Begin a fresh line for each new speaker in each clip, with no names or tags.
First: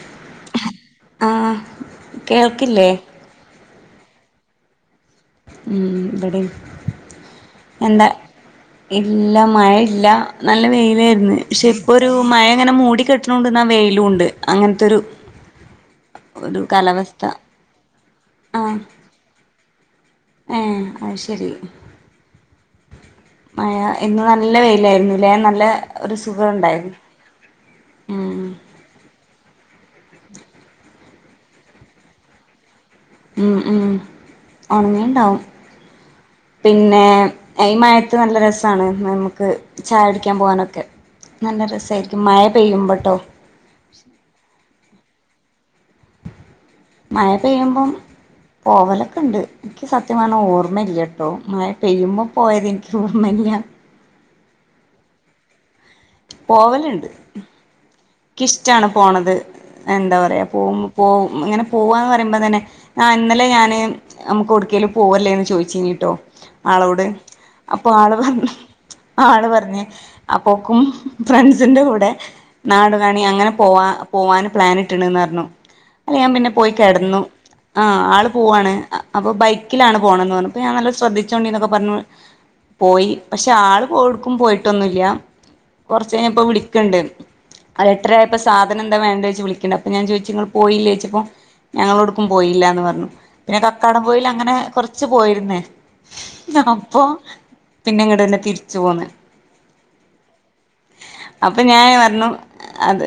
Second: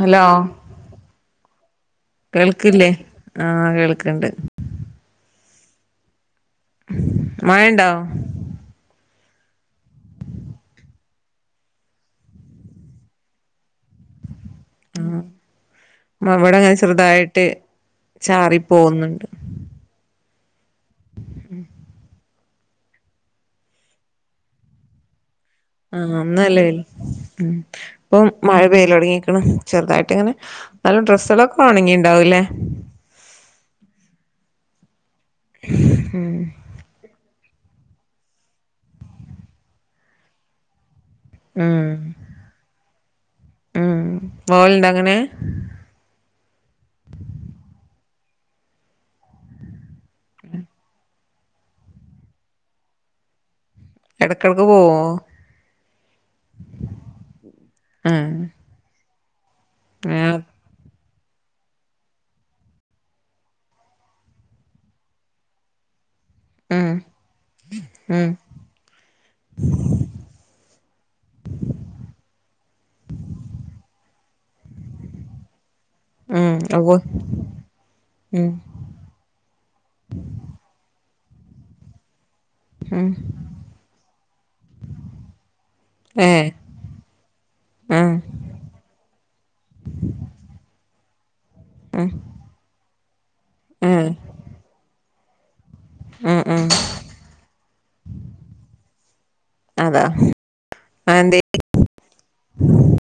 Hello
ആഹ്
കേൾക്കില്ലേ ആഹ് കേൾക്ക്‌ണ്ട്
ഉം ഇബടിം
മഴണ്ടോ
എന്താ ഇല്ല മഴ ഇല്ല നല്ല വെയിലായിരുന്നു പക്ഷെ ഇപ്പോ ഒരു മഴ ഇങ്ങനെ മൂടി കെട്ട്ണോണ്ട്ന്നാ വെയിലുണ്ട് അങ്ങനത്തൊരു
ആഹ്
ഒരു
ഇവിടെങ്ങനെ
കാലാവസ്ഥ
ചെറുതായിട്ട് ചാറി
ആഹ്‌
പോകുന്നുണ്ട്
ഏഹ് അത് ശരി മഴ ഇന്ന് നല്ല വെയിലായിരുന്നുല്ലേ നല്ല ഒരു
ആഹ് ഇന്ന്
സുഖം
നല്ല വെയില്
ഉണ്ടായിരുന്നു
ഇപ്പം
ഉം
മഴ പെയ്ൽ തുടങ്ങിക്ക്‌ണ്. ചെറുതായിട്ട് ഇങ്ങനെ ന്നാലും ഡ്രസ്സേ ളൊക്കെ ഒണങ്ങി ഉണ്ടാവൂലേ
ഉം ഉം ഒണങ്ങിണ്ടാവും
ആം
പിന്നെ ഈ മഴത്ത് നല്ല രസമാണ് നമുക്ക് ചായ കുടിക്കാൻ പോകാനൊക്കെ നല്ല രസമായിരിക്കും മഴ പെയ്യുമ്പോട്ടോ
ഉ വോലുണ്ടൊ അങ്ങനെ
മഴ പെയ്യുമ്പം പോവലൊക്കെ ഉണ്ട് എനിക്ക് സത്യം പറഞ്ഞാ ഓർമ്മയില്ലട്ടോ മായ പെയ്യുമ്പോൾ പോയത് എനിക്ക് ഓർമ്മയില്ല
എടക്കിടക്ക് പോവോ
പോവലുണ്ട്
ആഹ്
ഇഷ്ടമാണ് പോണത് എന്താ പറയുക പോകുമ്പ പോ ഇങ്ങനെ പോവാന്ന് പറയുമ്പോൾ തന്നെ ആഹ് ഇന്നലെ ഞാന് നമുക്കൊടുക്കേലും പോവല്ലേന്ന് ചോയിച്ചീനിട്ടോ.
ഉം
ആളോട് അപ്പൊ ആള്
ഉം
പറഞ്ഞ് ആള് പറഞ്ഞ് അപ്പോക്കും ഫ്രൻസിന്റെ കൂടെ നാടുകാണി അങ്ങനെ പോവാ പോവാന് പ്ലാനിട്ട്ണ്ന്നറഞ്ഞു. അയ്‌ല് ഞാൻ പിന്നെ
ഉം
പോയി
അപ്പൊ
കെടന്നു. ആഹ് ആള്
ഉം
പോവാണ്. അപ്പൊ ബൈക്കിലാണ് പോണന്ന് പറഞ്ഞു അപ്പൊ ഞാ നല്ല ശ്രദ്ധിച്ചോണ്ടിന്നൊക്കെ പറഞ്ഞു പോയി
ഉം
പക്ഷെ ആള് പോ എവ്ട്ക്കും പോയിട്ടൊന്നുല്ല കൊറച്ച് കയ്ഞ്ഞപ്പ
ഏഹ്
വിളിക്ക്ണ്ട്. അ
ആഹ്
എട്ടരയായപ്പ സാധനെന്താ വേണ്ടേച്ച് വിളിക്ക്ണ്ട് അപ്പൊ ഞാൻ ചോയിച്ചു ഇങ്ങൾ പോയില്ലേയ്ച്ചപ്പൊ.
ആഹ്
ഞങ്ങളൊട്ക്കും പോയില്ലാന്ന് പറഞ്ഞു പിന്നെ കക്കാടം
ആഹ്
പോയിൽ അങ്ങനെ കൊറ്ച്ച് പോയിരുന്നേ
ആഹ് ആഹ്
നാപ്പോ പിന്നങ്ങട്ടെന്നെ തിരിച്ചു പോന്ന്.
അതാ അതെന്തേ
അപ്പൊ ഞാന് പറഞ്ഞു. അത്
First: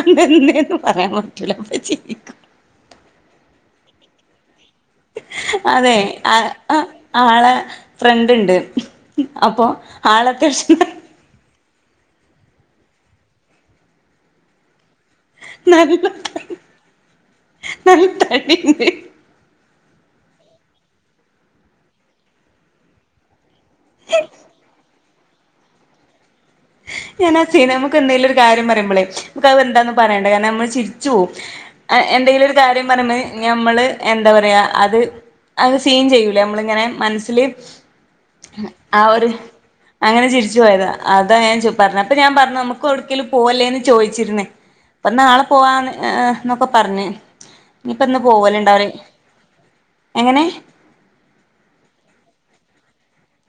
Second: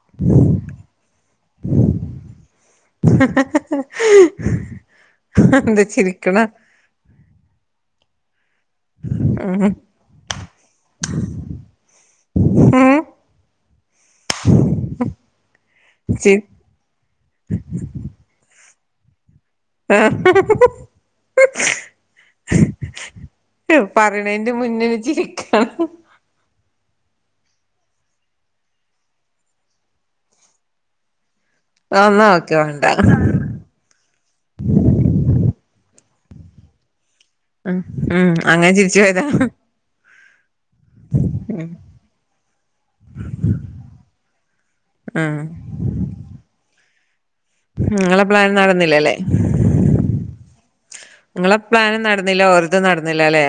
അതന്തേന്ന് പറയാൻ പറ്റൂല്ല അപ്പ ചീരിക്കും.
എന്ത ചിരിക്ക്ണ്.
അ ആളെ ഫ്രണ്ട്ണ്ട് അപ്പോ ആളത്യാവശ്യ
ഏഹ്.
നല്ല ത നല്ല തടിണ്ട്.
ആഹ്. റ്റു പറയ്ണേന്റെ മുന്നെന്നെ ചിരിക്കാണ്.
ഞാനാ സീനാ നമുക്കെന്തേലൊരു കാര്യം പറയുമ്പളേ നമുക്ക് അവ എന്താന്ന് പറയണ്ട കാരണമ്മൾ ചിരിച്ചു പോവും. അ
എന്നാ
എന്തെങ്കിലൊരു
ഓക്കെ വേണ്ട
കാര്യം പറയുമ്പേ ഞം മ്മള് എന്താ പറയാ അത് അത് സീൻ ചെയ്യൂലെ നമ്മളിങ്ങനെ മൻസ്സില്.
ഉം ഉം അങ്ങനെ ചിരിച്ചു
ആ
പോയതാ
ഒരു അങ്ങനെ ചിരിച്ചു പോയതാ ആ ച്ചു പറഞ്ഞ അപ്പ ഞാൻ പറഞ്ഞു നമുക്കൊട്ക്കേലും പോവല്ലേന്ന് ചോയിച്ചിരിന്നേ അപ്പൊ
ഉം
നാളെ പോ വാന്ന് എ എ ന്നൊക്കെ പറഞ്ഞ്. ഇഞ്പ്പന്ന്
നിങ്ങളെ പ്ലാൻ
പോവല്ണ്ടാവുലെ എങ്ങനെ.
ഇങ്ങള പ്ലാനും നടന്നില്ല ഓര്തും നടന്നില്ല ലേ.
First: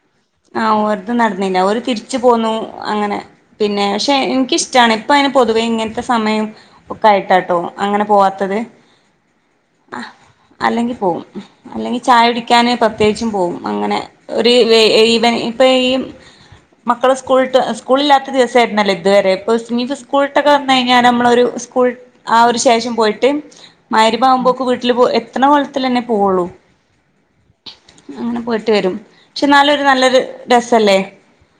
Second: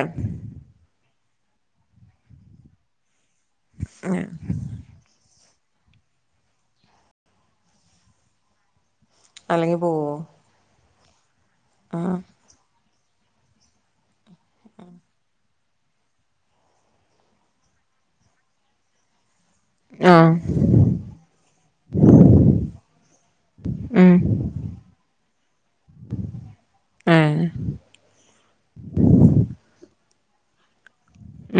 ആഹ് ഓര്തു നട്ന്നില്ല ഓര് തിരിച്ചു പോന്നു അങ്ങനെ പിന്നെ പക്ഷെ ഇൻക്കിഷ് റ്റാണ് ഇപ്പയിന് പൊതുവെ ഇങ്ങൻത്തെ സമയം ഒക്കെ ആയിട്ടാട്ടോ അങ്ങനെ പോവാത്തത്.
അല്ലെങ്കി പോവോ.
അല്ലെങ്കി പോവും അല്ലെങ്കി
ആഹ്
ചായുടിക്കാന് പ്രത്യേച്ചും പോവും അങ്ങനെ ഒരു വെയി ഇപ്പ ഈ മക്കള് സ്കൂൾട്ട് സ്കൂളില്ലാത്ത ദിവസായിരുന്നല്ലോ ഇതുവരെ. പൊസ്മിത്
ആഹ്
സ്കൂൾട്ടൊക്കെ വന്നഴിഞ്ഞാ നമ്മളൊരു സ്കൂൾ ആ ഒരു ശേഷം പോയിട്ട്.
ഉം
മയ്രിബാവുമ്പോക്ക് വീട്ടില് പോ എത്ത്ണ കോലത്തിലെന്നെ പോവൊള്ളൂ.
ഏഹ്
അങ്ങനെ പോയിട്ട് വരും പക്ഷെ ഇന്നാലൊരു നല്ലൊരു രസല്ലേ.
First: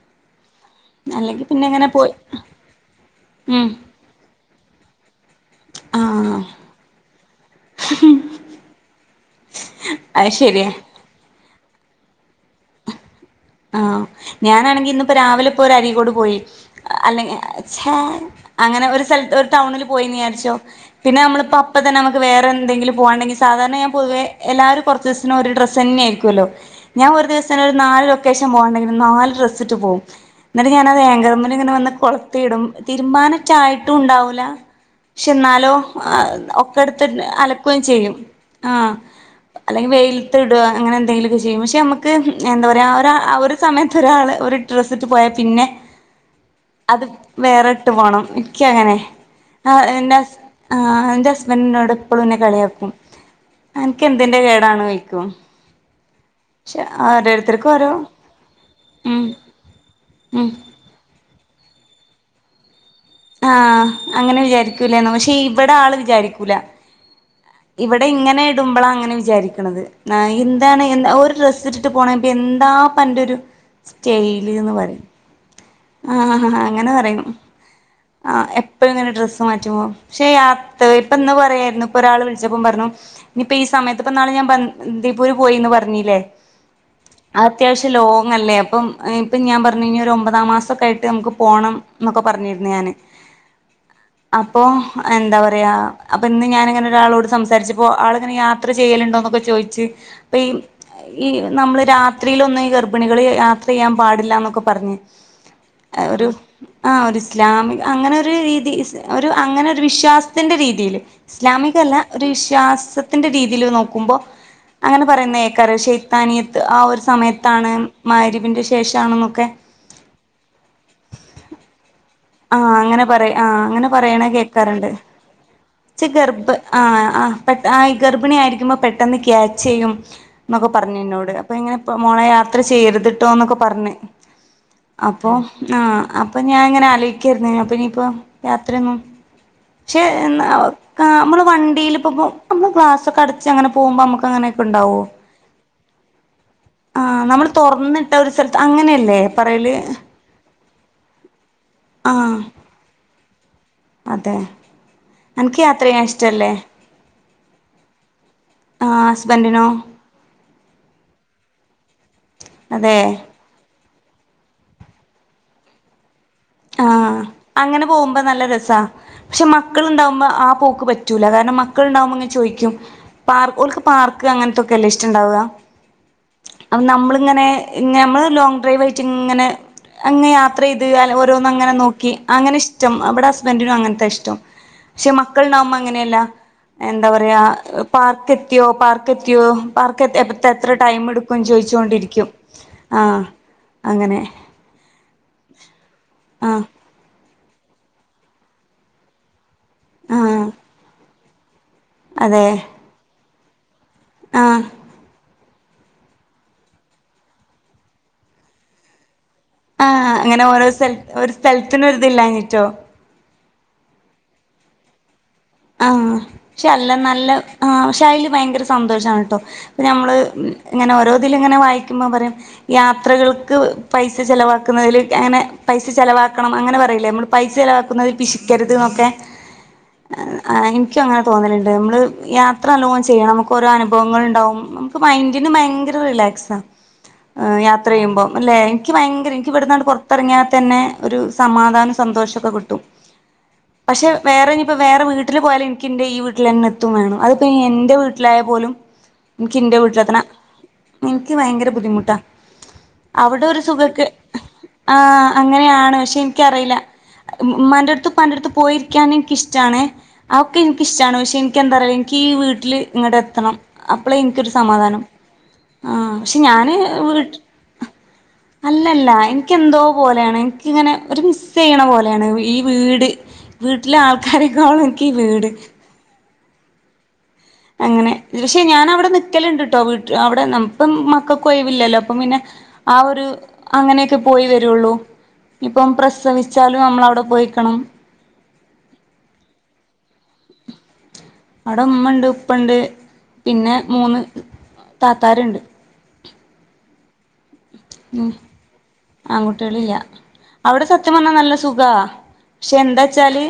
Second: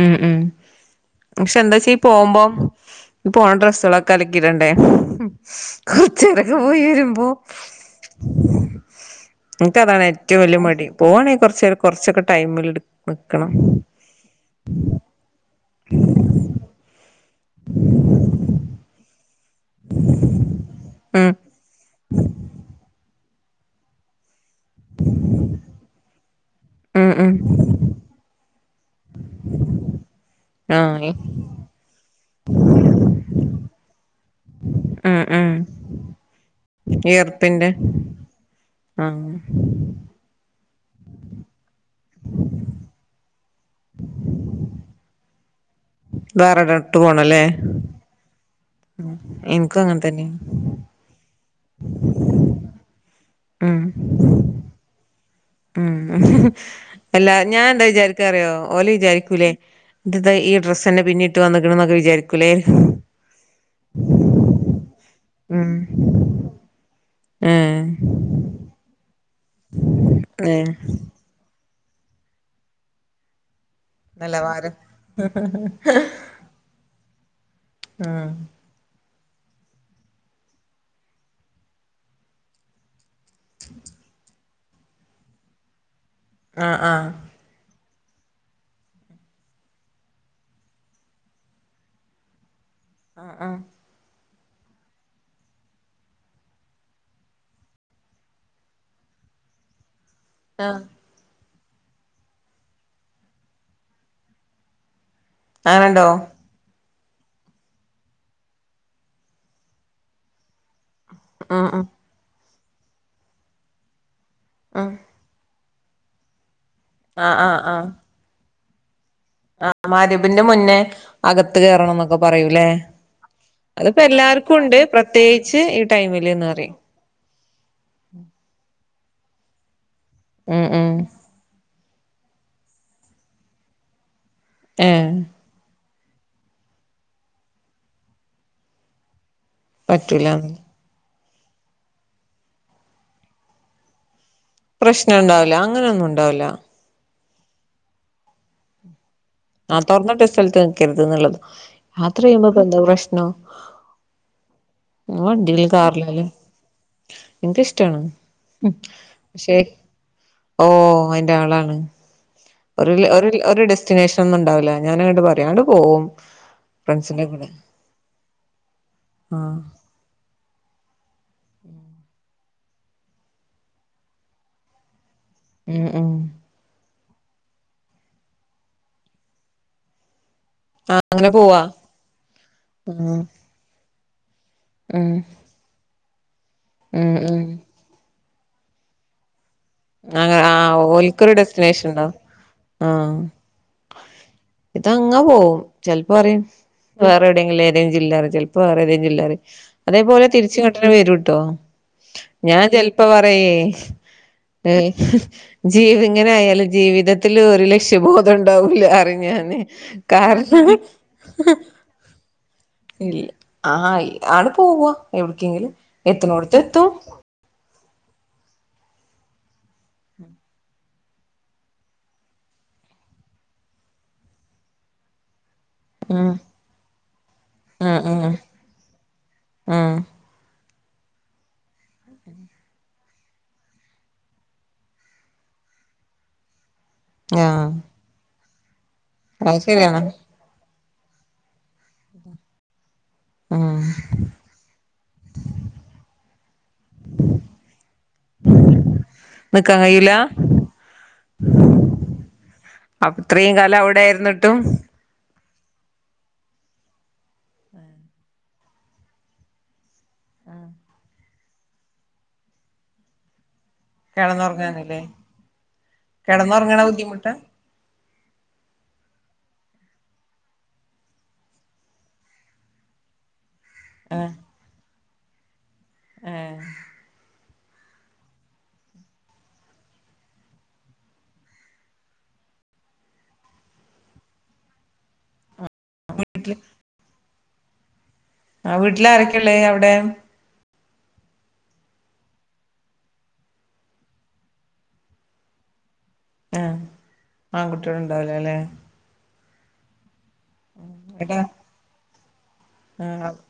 ഉം ഉം
അല്ലെങ്കി
പക്ഷെ
പിന്നെ ഇങ്ങനെ
എന്താച്ചീ
പോയി
പോവുമ്പം ഇ പോവ്ണ
ഉം
ഡ്രസ്സാളൊ ക്കലക്കിടണ്ടേ
ആഹ്
കൊറ്ച്ചേരൊക്കെ പോയി വരുമ്പോ. ഇൻക്കതാണ്
അത്
ഏറ്റും വെല്ല്യ
ശരിയാ
മടി പോവാണെ കൊറ്ച്ചേരം കൊറ്ച്ചൊക്കെ ടൈമിൽ. നിക്കണം
ആഹ് ഞാനാണെങ്കി ഇന്ന്പ്പ രാവിലെപ്പൊരരീകോട് പോയി. അല്ലെങ്കി ചെ അങ്ങന ഒര് സെൽത്തൊ ടൗണില് പോയിന്ന് വിയാര്ച്ചോ പിന്നെ
ഉം
നമ്മള്പ്പോ അപ്പ തന്നെ നമുക്ക് വേറെ എന്തെങ്കിലും പോവാണ്ടെങ്കി സാധാരണ ഞാൻ പൊതുവേ. എല്ലാരും കൊറ്ച്ചീസ്ന് ഒരു ഡ്രസ്സെന്നെയിരിക്കൂലോ ഞാൻ
ഉം
ഒരു
ഉം
ദിവസ് നാല് ലൊക്കേഷൻ പോവാണ്ടെങ്കിലു നാല് ഡ്രസ്സ്ട്ട് പോവും ഇന്നിട്ട് ഞാനത്
ആഹ്
ഏങ്കർമല്ങ്ങനെ വന്ന് കൊള് ത്തിടും തിരുമ്പാനെറ്റെ ആയിട്ടുണ്ടാവൂല
ഉം
പക്ഷെ
ഉം
ഇന്നാലോ അത് ന്ന ഒ ക്കെട്ത്ത്ൺ
ഈർപ്പിന്റെ
അലക്കുയും ചെയ്യും ആഹ് അല്ലെങ്കി വെയ്ൽ ത്ത്ട അങ്ങനെന്തെങ്കിലൊക്ക ചെയ്യും പക്ഷെ നമ്മക്ക്. ത്ത് എന്ത പറയാ ഒര ഒര്. സമയത്തൊരാള് ഒരു ഡ്രസ്സ്ട്ട് പോയാ പിന്നെ
വേറെടോട്ട്
അത്
പോണല്ലേ
വേറെട്ട് പോണം. ക്ക്യങ്ങനെ ആ
എനിക്കും അങ്ങനെ തന്നെ
എൻ്റസ് ആഹ് ഇന്റെസ്ബൻ്റിന്നോട് എപ്പളുന്നെ കളിയാക്കും
ഉം
അനക്കെന്തിന്റെ കേടാണോയ്ക്കും.
ഉം. അല്ല ഞാൻ എന്താ
ഓരോ
വിചാരിക്കാറിയോ ഓല്
ഉം
വിചാരിക്കൂല്ലേ ഇതെന്താ
ഉം
ഈ ഡ്രസ് തന്നെ പിന്നീട്ട് വന്നക്കണന്നൊക്കെ വിചാരിക്കൂലേ
ആഹ അങ്ങനെ വിചാരിക്കൂലോന്നെ പക്ഷെ
ഉം
ഇവടെ ആള് വിചാരിക്കൂല
ഏഹ്
ഇവടെ ഇങ്ങനെ ഇടുമ്പളാ അങ്ങനെ വിചാരിക്കണത്
ഏഹ്
എന്താണ് ഒരു ഡ്രസ്ട്ട് ട്ട് പോണേന്പ്പം എന്താപ്പന്റെരു
നിലവാരം
ആഹ ഹഹ അങ്ങനെ പറയും
ഉം
ആഹ എപ്പ പ്പഴും ഇങ്ങനെ ഡ്രസ്സ് മാറ്റുമ്പം പക്ഷെ യാത്ര ഇപ്പന്ന് പറായിരുന്നു ഇപ്പം ഒരാൾ വിളിച്ചപ്പം പറഞ്ഞു ഇനിയിപ്പ ഈ സമയത്ത്പ്പന്നാള് ഞാൻ പറഞ്ഞിലെ ബേപൂര് പോയിന്ന് പറഞ്ഞില്ലേ
അഹ അഹ
അത് അത്യാവശ്യം ലോങ്ങല്ലേ അപ്പം ഞാൻ പറഞ്ഞ് ഇഞ്ഞ് ഒരു ഒമ്പതാം മാസം ഒക്കെ ആയിട്ട് നമുക്ക് പോണം ന്നൊക്കെ പറഞ്ഞിരുന്നു ഞാന്
അഹ
അപ്പൊ എന്താ പറയാ അപ്പം ഇന്ന് ഞാനിങ്ങനെ ഒരാളോട് സംസാരിച്ചപ്പോ ആളിങ്ങനെ യാ ത്ര ചെയ്യുണ്ടോന്നൊക്കെ ചോയ്ച്ച് ഇപ്പ ഈ
ഉണ്ട്
ഈ നമ്മള് രാത്രിയിലൊന്നും ഈ ഗർഭിണികള് യാത്ര ചെയ്യാൻ പാടില്ലന്നൊക്കെ പറഞ്ഞ്
അങ്ങനെണ്ടോ
ഒരു ആഹ ഒരു ഇസ്ലാമിക് അങ്ങനെ ഒരു രീതി ഒരു അങ്ങനെ ഒരു വിശ്വാസത്തിന്റെ രീതി
ഉം ഉം
ഇസ്ലാമികല്ല ഒരു വിശ്വാസത്തിന്റെ രീതീല് അത് നോക്കുമ്പം
ഉം
അങ്ങനെ പറയുന്നേ ക്കാരം ശൈത്താനിയത്ത് ആഹ ഒരു
ആഹ് ആഹ്
സമയത്താണ് മഗ്‌രിബിൻ്റെ ശേഷാണ്ന്നൊക്കെ
ആഹ മഗ്‌രിബിന്റെ മുന്നേ അകത്ത് കേറണംന്നൊക്കെ പറയും
ആ
അല്ലെ
അങ്ങനെ പറയ ആ അങ്ങനെ
അതിപ്പം
പറയണ
എല്ലാർക്കും ഉണ്ട്
കേക്കാറുണ്ട്
പ്രത്യേ ച്ച് ഈ
ഗർഭ
ടൈമില്ന്നറിം
ആ ആ പെട്ട ആഹ ഗർഭിണി ആയിരിക്കുമ്പം പെട്ടെന്ന് ക്യാച്ച് ചെയ്യും
ഉം
എന്നൊക്കെ
ഉം
പറഞ്ഞു എന്നോട് അപ്പം ഇങ്ങനെ ഇപ്പം മോളേ യാത്ര ചെയ്യരുതിട്ടോന്നൊക്കെ പറഞ്ഞ്
ഏഹ്
അപ്പം ആഹ അപ്പം ഞാൻങ്ങനെ ആലോയ്ക്കായിരുന്ന അപ്പം ഇഞ്ഞ്പ്പം യാത്രയൊന്നും പക്ഷെ
പറ്റൂലാന്ന്
നമ്മള് വണ്ടലെപ്പ പോ നമ്മള് ഗ്ലാസൊക്കെ അടച്ച് അങ്ങനെ പോകുമ്പോ നമ്മക്കങ്ങനെ
പ്രശ്നണ്ടാവുല അങ്ങനൊന്നും ഉണ്ടാവൂല
ആഹ നമ്മള് തുറന്നിട്ട ഒരു സ്ഥലത്ത് അങ്ങനെയല്ലേ പറയല്
ആഹ തൊറന്നിട്ട സ്ഥലത്ത് നിക്കരുത് എന്നുള്ളത്
ആ
യാത്ര ചെയ്യുമ്പപ്പ എന്താ പ്രശ്നം
അതെ
അത്
അനക്ക്
വണ്ടീല്
യാത്ര ചെയ്യാൻ
കാറിലല്ലേ
ഇഷ്ടല്ലേ
ഇൻക്ക് ഇഷ്ടാണ്
ആ
പക്ഷെ
ഹസ്ബൻഡിനോ
ഓഹ അയ്ന്റെ ആളാണ് ഒരു
അതെ
ഒരു ഡെസ്റ്റിനേഷൻ ഒന്നും ഉണ്ടാവുല ഞാനങ്ങട്ട് പറയും ആണ്ട് പോവും
ആഹ
ഫ്രണ്ട്സിന്റെ കൂടെ
അങ്ങനെ പോകുമ്പം നല്ല രസ പക്ഷെ
ആഹ്
മക്കളുണ്ടാവുമ്പം ആഹ പോക്ക് പറ്റു പറ്റൂല കാരണം മക്കളുണ്ടാവുമ്പങ്ങനെ ചോയ്ക്കും പാർക്ക് ഓർക്ക് പാർക്ക് അങ്ങൻത്തൊക്കല്ലെ ഇഷ്ടണ്ടാവ
ഉം ഉം
അപ്പം നമ്മളിങ്ങനെ നമ്മള് ലോങ് ഡ്രൈവ് ആയിട്ട് ഇങ്ങനെ അങ്ങനെ യാത്ര ചെയ്ത്
ആഹ്
അല്ല ഓഹ
അങ്ങനെ പോവാ
രോന്നങ്ങനെ നോക്കി അങ്ങനെഷ്ടം
ഉം
ഇവടെ ഹസ്ബൻഡിനും അങ്ങനത്ത ഇഷ്ടം
ഉം
പക്ഷെ മക്കള്ണ്ടാവുമ്പം അങ്ങനെയല്ല എന്താ
ഉം
പറയാ
ഉം
പാർക്ക് എത്തിയോ പാർക്ക് എത്തിയോ പാർക്ക്
അങ്ങ
എത്താൻ എത്ര
ആഹ്
ടൈം
ഓൽക്കൊരു
എടുക്കുംന്ന്
ഡെസ്റ്റിനേഷൻ ഉണ്ടാവും
ചോയ്ച്ചോണ്ടിരിക്കും ആഹ അങ്ങനെ
ഇതങ്ങനെ പോവും ചെൽപ്പറിം
ആഹ്
വേറെ വേറെ എവിടെങ്കിലും ഏതെങ്കിലും ജില്ലാറിം ചെലപ്പം വേറെ ഏതേം ജില്ലാറിം അതേ പോലെ
ആഹ്
തിരിച്ച്ങ്ങട്ടെനെ വരൂട്ടോ
അതെ
ഞാൻ ചെൽപ്പം പറയേ
ആഹ്
അതെ ജീവി ഇങ്ങനെ ആയാല് ജീവിതത്തില് ഒരു ലക്ഷ്യബോധം ഉണ്ടാവൂല പറിം ഞാന്
ആഹ് അങ്ങനെ ഓരോ
കാരണം
സ്ഥൽ ഒര് സ്ഥലത്തിന് ഒരു ഇതില്ലാഞ്ഞിട്ടോ
ഇല്ല ആഹ് ആണ്ട് പോവ എവുട്ക്കെങ്കിലും
ആഹ്
എത്ത്ണോടത്ത്
പക്ഷെ
എത്തും
അല്ല നല്ല ആഹ് പക്ഷെയില് ഭയങ്കര സന്തോഷോണ്ട്ട്ടോ ഇപ്പം നമ്മള് ഇങ്ങനെ ഓരോതിലും ഇങ്ങനെ വായിക്കുമ്പോ പറയും യാത്രകൾക്ക് പൈസ ചെലവാക്കുന്നതില് അങ്ങനെ പൈസ
ഉം
ചിലവാക്കണം അങ്ങനെ പറയില്ലേ നമ്മള് പൈസ
ഉം
ചിലവാക്കുന്നതിൽ
ഉം
പിശിക്കരുത് എന്നൊക്കെ
ഉം
ആഹ് ആഹ് എനിക്ക് അങ്ങനെ തോന്നലുണ്ട് നമ്മള് യാത്ര നല്ലോ ചെയ്യണം നമുക്കൊരോ അനുഭവങ്ങൾ ഇണ്ടാവും നമുക്ക് മൈൻഡിന് ഭയങ്കര റിലാക്സാ ആഹ് യാത്ര ചെയ്യുമ്പോം അല്ലെ എനിക്ക് ഭയങ്കര എനിക്ക്
അത്
ഇവിടുന്നാട്
ശരിയാണ്
പുറത്തിറങ്ങിയാ തന്നെ ഒരു സമാധാനം സന്തോഷമൊക്കെ കിട്ടും
ആഹ്
ഇപ്പോ വേറെ വീട്ടില് പോയല് എനിക്ക് എന്റെ ഈഹ് വീട്ടിൽ തന്നെ എത്തും വേണം അതിപ്പെന്റെ എന്റെവീട്ടിലായാലും പോലും ഇനിക്ക് ഇന്റെ
നിക്കാൻ കഴിയൂല
വീട്ടിലെത്തണം എനിക്ക് ഭയങ്കര ബുദ്ധിമുട്ടാ
അഹ്
അവിടെ
അത്രയും
ഒരു
കാലം
സുഖക്ക്
അവിടൊയായിരുന്നിട്ടും
ആഹ് അങ്ങനെയാണ് പക്ഷെ എനിക്കറിയില്ല ഉമ്മാന്റെടുത്തും ഉപ്പാന്റെടുത്തും പോയിരിക്കാൻ എനിക്ക് ഇഷ് ഇഷ്ടണേ അയൊക്കെ എനിക്കിഷ്ടാണ് പക്ഷെ എനിക്ക് എന്താറയുക എനിക്ക് ഈഹ് വീട്ടില് ഇങ്ങടെ എത്തണം അപ്പളെ എനിക്കൊരു
കിടന്നുറങ്ങാനല്ലേ
സമാധാനം ആഹ് പക്ഷെ ഞാന്
കിടന്നുറങ്ങണ
വീ
ബുദ്ധിമുട്ടാ [inaudible]
അല്ലല്ല എനിക്ക് എന്തോ പോലെയാണ് എനിക്കിങ്ങനെ ഒരു മിസ് ചെയ്യണ പോലെയാണ് ഈഹ് വീട് വീട്ടിലെ
ആഹ്
ആൾക്കാരൊക്കാളും എനിക്ക് ഈഹ് വീട്
ആഹ്
അങ്ങനെ പക്ഷേ ഞാൻ അവിടെ നിക്കലുണ്ടുട്ടോ വീട്ട് അവിടെ നമ്മപ്പം മക്കള്ക്ക് ഒയവില്ലല്ലോ അപ്പം പിന്നെ ആഹ് ഒരു അങ്ങനെയൊക്കെ പോയി വരുള്ളൂ ഇപ്പം
വീട്ടില്
പ്രസവിച്ചാലും നമ്മളെവിടെ പോയി നിക്കണം
ആഹ് വീട്ടില് ആരൊക്കെയുള്ളേ അവിടെ
അവിടെ ഉമ്മ ഇണ്ട് ഉപ്പ ഇണ്ട് പിന്നെ മൂന്ന് താത്താരുണ്ട്
ആഹ് ആൺകുട്ടികള്
ഉം
ഉണ്ടാവിലല്ലേ
ആൺകുട്ടികളില്ല അവിടെ സത്യം പറഞ്ഞാ
ഏട്ടാ
നല്ല സുഖാ പശെ എന്താ
ആഹ്
വച്ചാല്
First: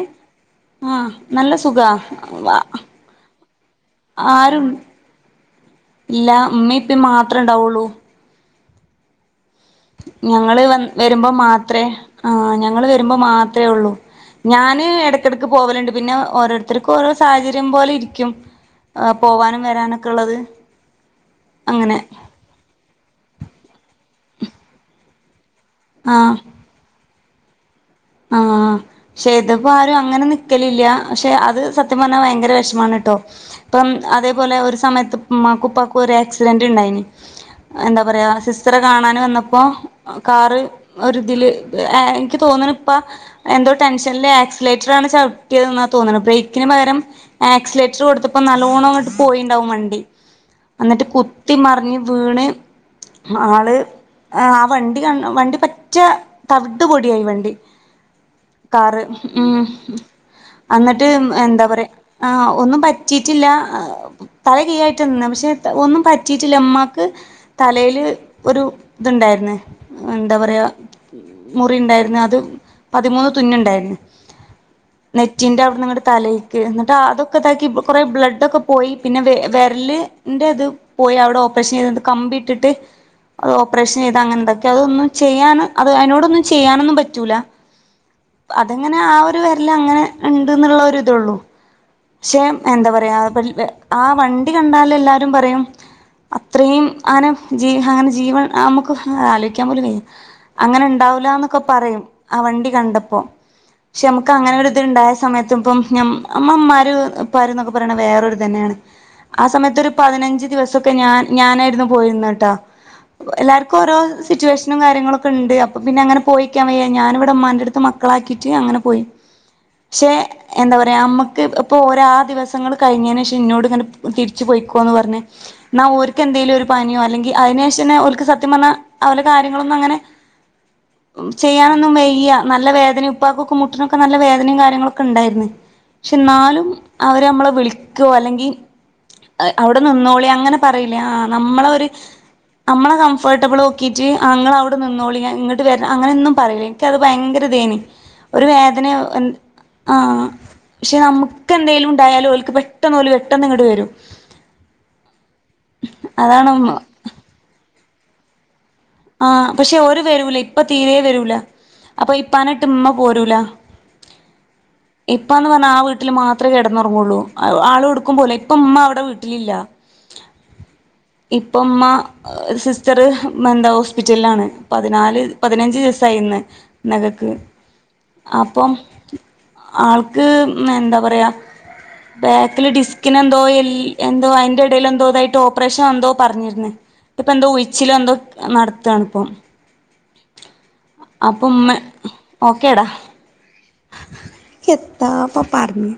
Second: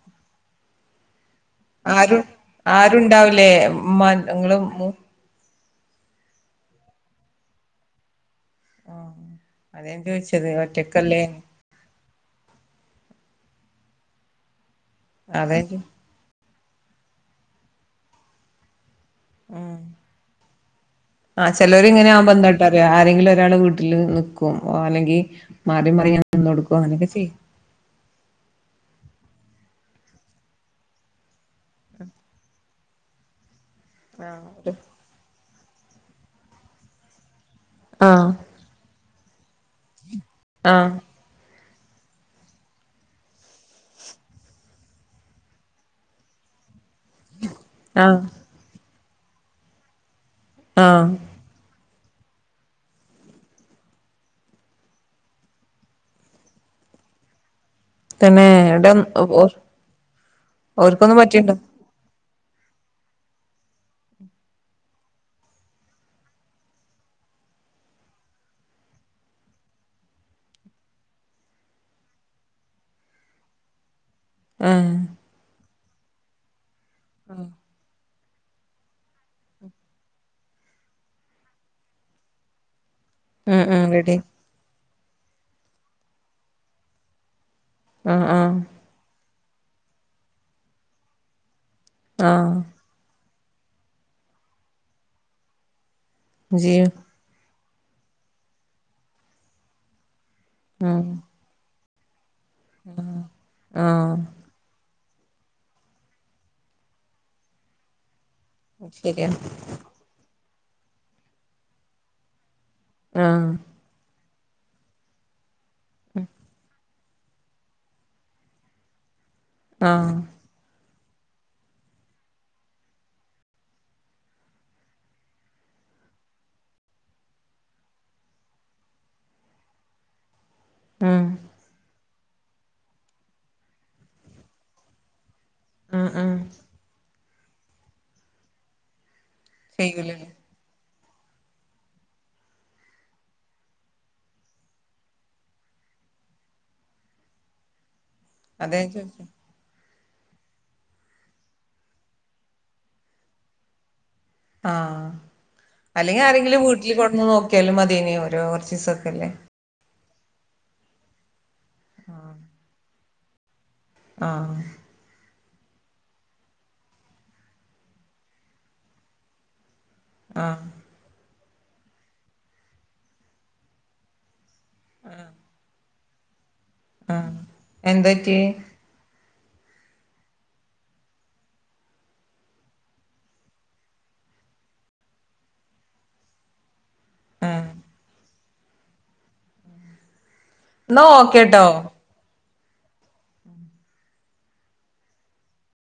ഉം നല്ല
ആരും ആരുണ്ടാവില്ലേ ഇമ്മാന്റെ നിങ്ങളും
ആരും
പോവും
ഇല്ല ഉമ്മയും ഇപ്പേ മാത്രം ഇണ്ടാവുള്ളൂ
ആഹ് അതാ ഞാൻ ചോയിച്ചത് ഒറ്റക്കല്ലേ
ത്രേ ആഹ് ഞങ്ങള് വരുമ്പോ മാത്രേള്ളൂ ഞാന് ഇടക്കിടക്ക്
അതായിരിക്കും
പോവലുണ്ട് പിന്നെ ഓരോരുത്തർക്കും ഓരോ സാഹചര്യം പോലെയിരിക്കും ആഹ് പോവാനും വരാനൊക്കെള്ളത്
ആഹ് ചിലോരെ ഇങ്ങനെ ആവുമ്പോ എന്തകാട്ടാറിയോ ആരെങ്കിലും ഒരാൾ വീട്ടില് നിക്കും അല്ലെങ്കിൽ മാറി മറിയ
ആഹ്
നിന്നടുക്കും അങ്ങനൊക്കെ ചെയ്യും
ആഹ് പശെ ഇതിപ്പോ ആരും അങ്ങനെ നിക്കലില്ല പശെ അത് സത്യം പറഞ്ഞാൽ ഭയങ്കര വിഷ വിഷമാണുട്ടോ ഇപ്പം അതേപോലെ ഒരു സമയത്ത് ഇമ്മക്കും ഇപ്പാക്കും ഒരോ ആക്സിഡന്റ് ഇണ്ടായിന് എന്താ
ആഹ് ആഹ്
പറയാ സിസ്റ്ററെ കാണന് വന്നപ്പോ കാറ്
ആഹ്
ഒരു ഇതില് ആ ഹ് എനിക്ക് തോന്നണ് ഇപ്പ എന്തോ ടെൻഷനിൽ ആക്സിലേറ്ററാണ് ചവിട്ടിയത് എന്ന തോന്നണത് ബ്രേക്കിന് പകരം ആക്സലേറ്റർ
ആഹ്
കൊടുത്തപ്പോ നാലോണങ്ങട്ട് പോയിണ്ടാവും വണ്ടി അന്നിട്ട്
ആഹ്
കു ത്തി മറിഞ്ഞ് വീണ് ആള് ആ വണ്ടി ക വണ്ടി പറ്റേ തവിട്ട് പൊടിയായി വണ്ടി
തന്നെ ഇവിടെ
കാറ് ഉം അന്ന്ട്ട്
ഓർക്കൊന്നും പറ്റിണ്ടോ
എന്താ പറയാ ആഹ് ഒന്നും പറ്റിട്ടില്ലാ തല കീയായിട്ട് നിന്ന് പക്ഷേ ഒന്നും പറ്റിയിട്ടില്ല ഇമ്മാക്ക് തലയില് ഒരു ഇത്ണ്ടായിര്ന്ന് എന്താ പറയാ മുറി ഇണ്ടായിര്ന്ന് അത് പതിമൂന്ന് തുന്ന്ണ്ടായിര്ന്ന്
ഉം
നെറ്റിൻ്റെ അവ്ട്ന്ന് ഇങ്ങട്ട് തലേക്ക് എന്ന്ട്ട് അതൊക്ക ഇതാക്കി കോറെ ബ്ലഡൊക്ക പോയി പിന്നെ വെ വെര്ല് ന്റത് പോയി അവ്ട ഓപ്പറേഷൻ ചെയ്ത്ട്ട് കമ്പി ഇട്ട്ട്ട് അത്
ഉം ഉം
ഓപ്പറേഷൻ
റെഡി
ചെയ്താ അങ്ങൻന്തേക്കെ അതൊന്നും ചെയ്യാന് അത് അയിനോടൊന്നും ചെയ്യാനൊന്നും പറ്റൂല.
ഉം ഉം
അത് ഇങ്ങനെ ആ ഒരു വെര്ല് അങ്ങനെ ഇണ്ട് ന്ന്ള്ള ഒര്തൊള്ളു. പക്ഷേ
ആഹ്
എന്താ പറയാ ആ വണ്ടി കണ്ടാല് എല്ലാരും പറയും അത്രേം
ജിയോ
അങ്ങനെ ജീ അങ്ങനെ ജീവൻ നമുക്ക് ആലോയിക്ക്യാൻ പോലും വയ്യ. അങ്ങനെ
ഉം
ഇണ്ടാവൂലന്നൊക്ക പറയും. ആ വണ്ടി കണ്ടപ്പോ
ആഹ്
പക്ഷേ നമുക്ക്
ആഹ്
അങ്ങനെ ഒരുത്ണ്ടായ സമയത്ത് ഇപ്പം ഞ്ഞം അമ്മമ്മാര് ഒരു ഇപ്പാര്ന്നൊക്ക പറിണ വേറെ ഒര് ഇതന്നെണ്
ശരിയാണ്
ആ സമയത്തൊരു പതിനഞ്ച് ദിവസൊക്ക ഞാൻ ഞാനായിരുന്നു പോയിരുന്നട്ട
ആഹ്
എല്ലാര് ഓരോ സിറ്റുവേഷനും കാര്യങ്ങളൊക്ക ഇണ്ട് അപ്പോ പിന്നെ അങ്ങനെ പോയിക്ക്യാൻ വയ്യ. ഞാന് ഇവടെ ഇമ്മാന്റെ അട്ത്ത് മക്കളാക്കിട്ട് അങ്ങനെ പോയി പക്ഷേ
ആഹ്
എന്താ പറയാ അമ്മക്ക് ഇപ്പോരാ ആ ദിവസങ്ങള് കഴിഞ്ഞെന് ശേഷം ഇന്നോട് ഇങ്ങനെ തിരിച്ചു പോയിക്കോന്ന് പർഞ്ഞ് ന്നാ ഓര്ക്ക് എന്തെലും ഒരു പനിയോ അല്ലെങ്കി അയിന് ശേഷന്നെ ഓൽക്ക് സത്യം പർഞ്ഞാ ഓലെ കാര്യങ്ങളൊന്നും അങ്ങനെ
ഉം
ചെയ്യാനൊന്നും വയ്യ. നല്ല വേദനയും ഉപ്പാക്കൊക്കെ മുട്ടിനൊക്കെ നല്ല വേദനയും കാര്യങ്ങളൊക്ക ഇണ്ടായിര്ന്ന്
ഉം
പക്ഷെ
ഉം
ന്നാലും അവരെ നമ്മള് വിളിക്കോ അല്ലെങ്കി അവ്ടെ നിന്നോളി
ചെയ്യൂലല്ലേ
അങ്ങനെ പറയില്ലേ ആ നമ്മളൊര് അമ്മളെ കംഫർട്ടബിളോക്കീട്ട് ആ ഇങ്ങള് അവ്ടെ നിന്നോളി ഞാൻ ഇങ്ങട്ട് വരാ അങ്ങനെന്നും പറയുലേനി. ഇൻക്ക് അത് ഭയങ്കര ഇതേനി ഒരു
അതാ ഞാൻ
വേദനയോ എ
ചോദിച്ചേ
ആ പക്ഷെ നമു ക്ക് എന്തെലും ഇണ്ടായാലോ ഓൽക്ക് പെട്ടെന്ന് ഓല് പെട്ടെന്ന് ഇങ്ങട്ട് വരും.
ആഹ് അല്ലെങ്കി
അതാണ്
ആരെങ്കിലും വീട്ടില് കൊട്ന്ന് നോക്കിയാലും മതിയേനി ഓരു കൊർച്ചിസം.
ആഹ് പക്ഷെ ഓര് വെരൂല ഇപ്പ തീരെ വെരൂല അപ്പോ ഇപ്പാനെ ഇട്ട് ഇമ്മ പോരൂല.
ആഹ്
ഇപ്പാന്ന് പർഞ്ഞാ ആ വീട്ടില് മാത്രേ കെട്ന്നൊർങ്ങോള്ളൂ, ആള് ഒട്ക്കും പോവൂല ഇപ്പ ഇമ്മ അവ്ടെ വീട്ടിലില്ല.
ആഹ്.
ഇപ്പ ഇമ്മ സിസ്റ്റർ മന്താ ഹോസ്പിറ്റൽലാണ്. പതിനാല് പതിനഞ്ച് ദിവസായി ഇന്ന് ഇന്നകക്ക്
ആഹ് എന്താ പറ്റിയേ
അപ്പം ആൾക്ക് എന്താ പറയാ ബെക്കില് ഡിസ്കിന് എന്തോ എൽ എന്തോ അയിന്റെ എടേല് എന്തോ ഇതായിട്ട് ഓപ്പറേഷൻ എന്തോ പർഞ്ഞിര്ന്ന് ഇപ്പ എന്തോ
ആഹ്
ഉഴിച്ചിലോ എന്തോ നട്ത്താണ്പ്പോ.
ന്നാ
അപ്പൊ
ഓക്കേട്ടോ
ഇമ്മ് ഓക്കെടാ എത്താപ്പ പർഞ്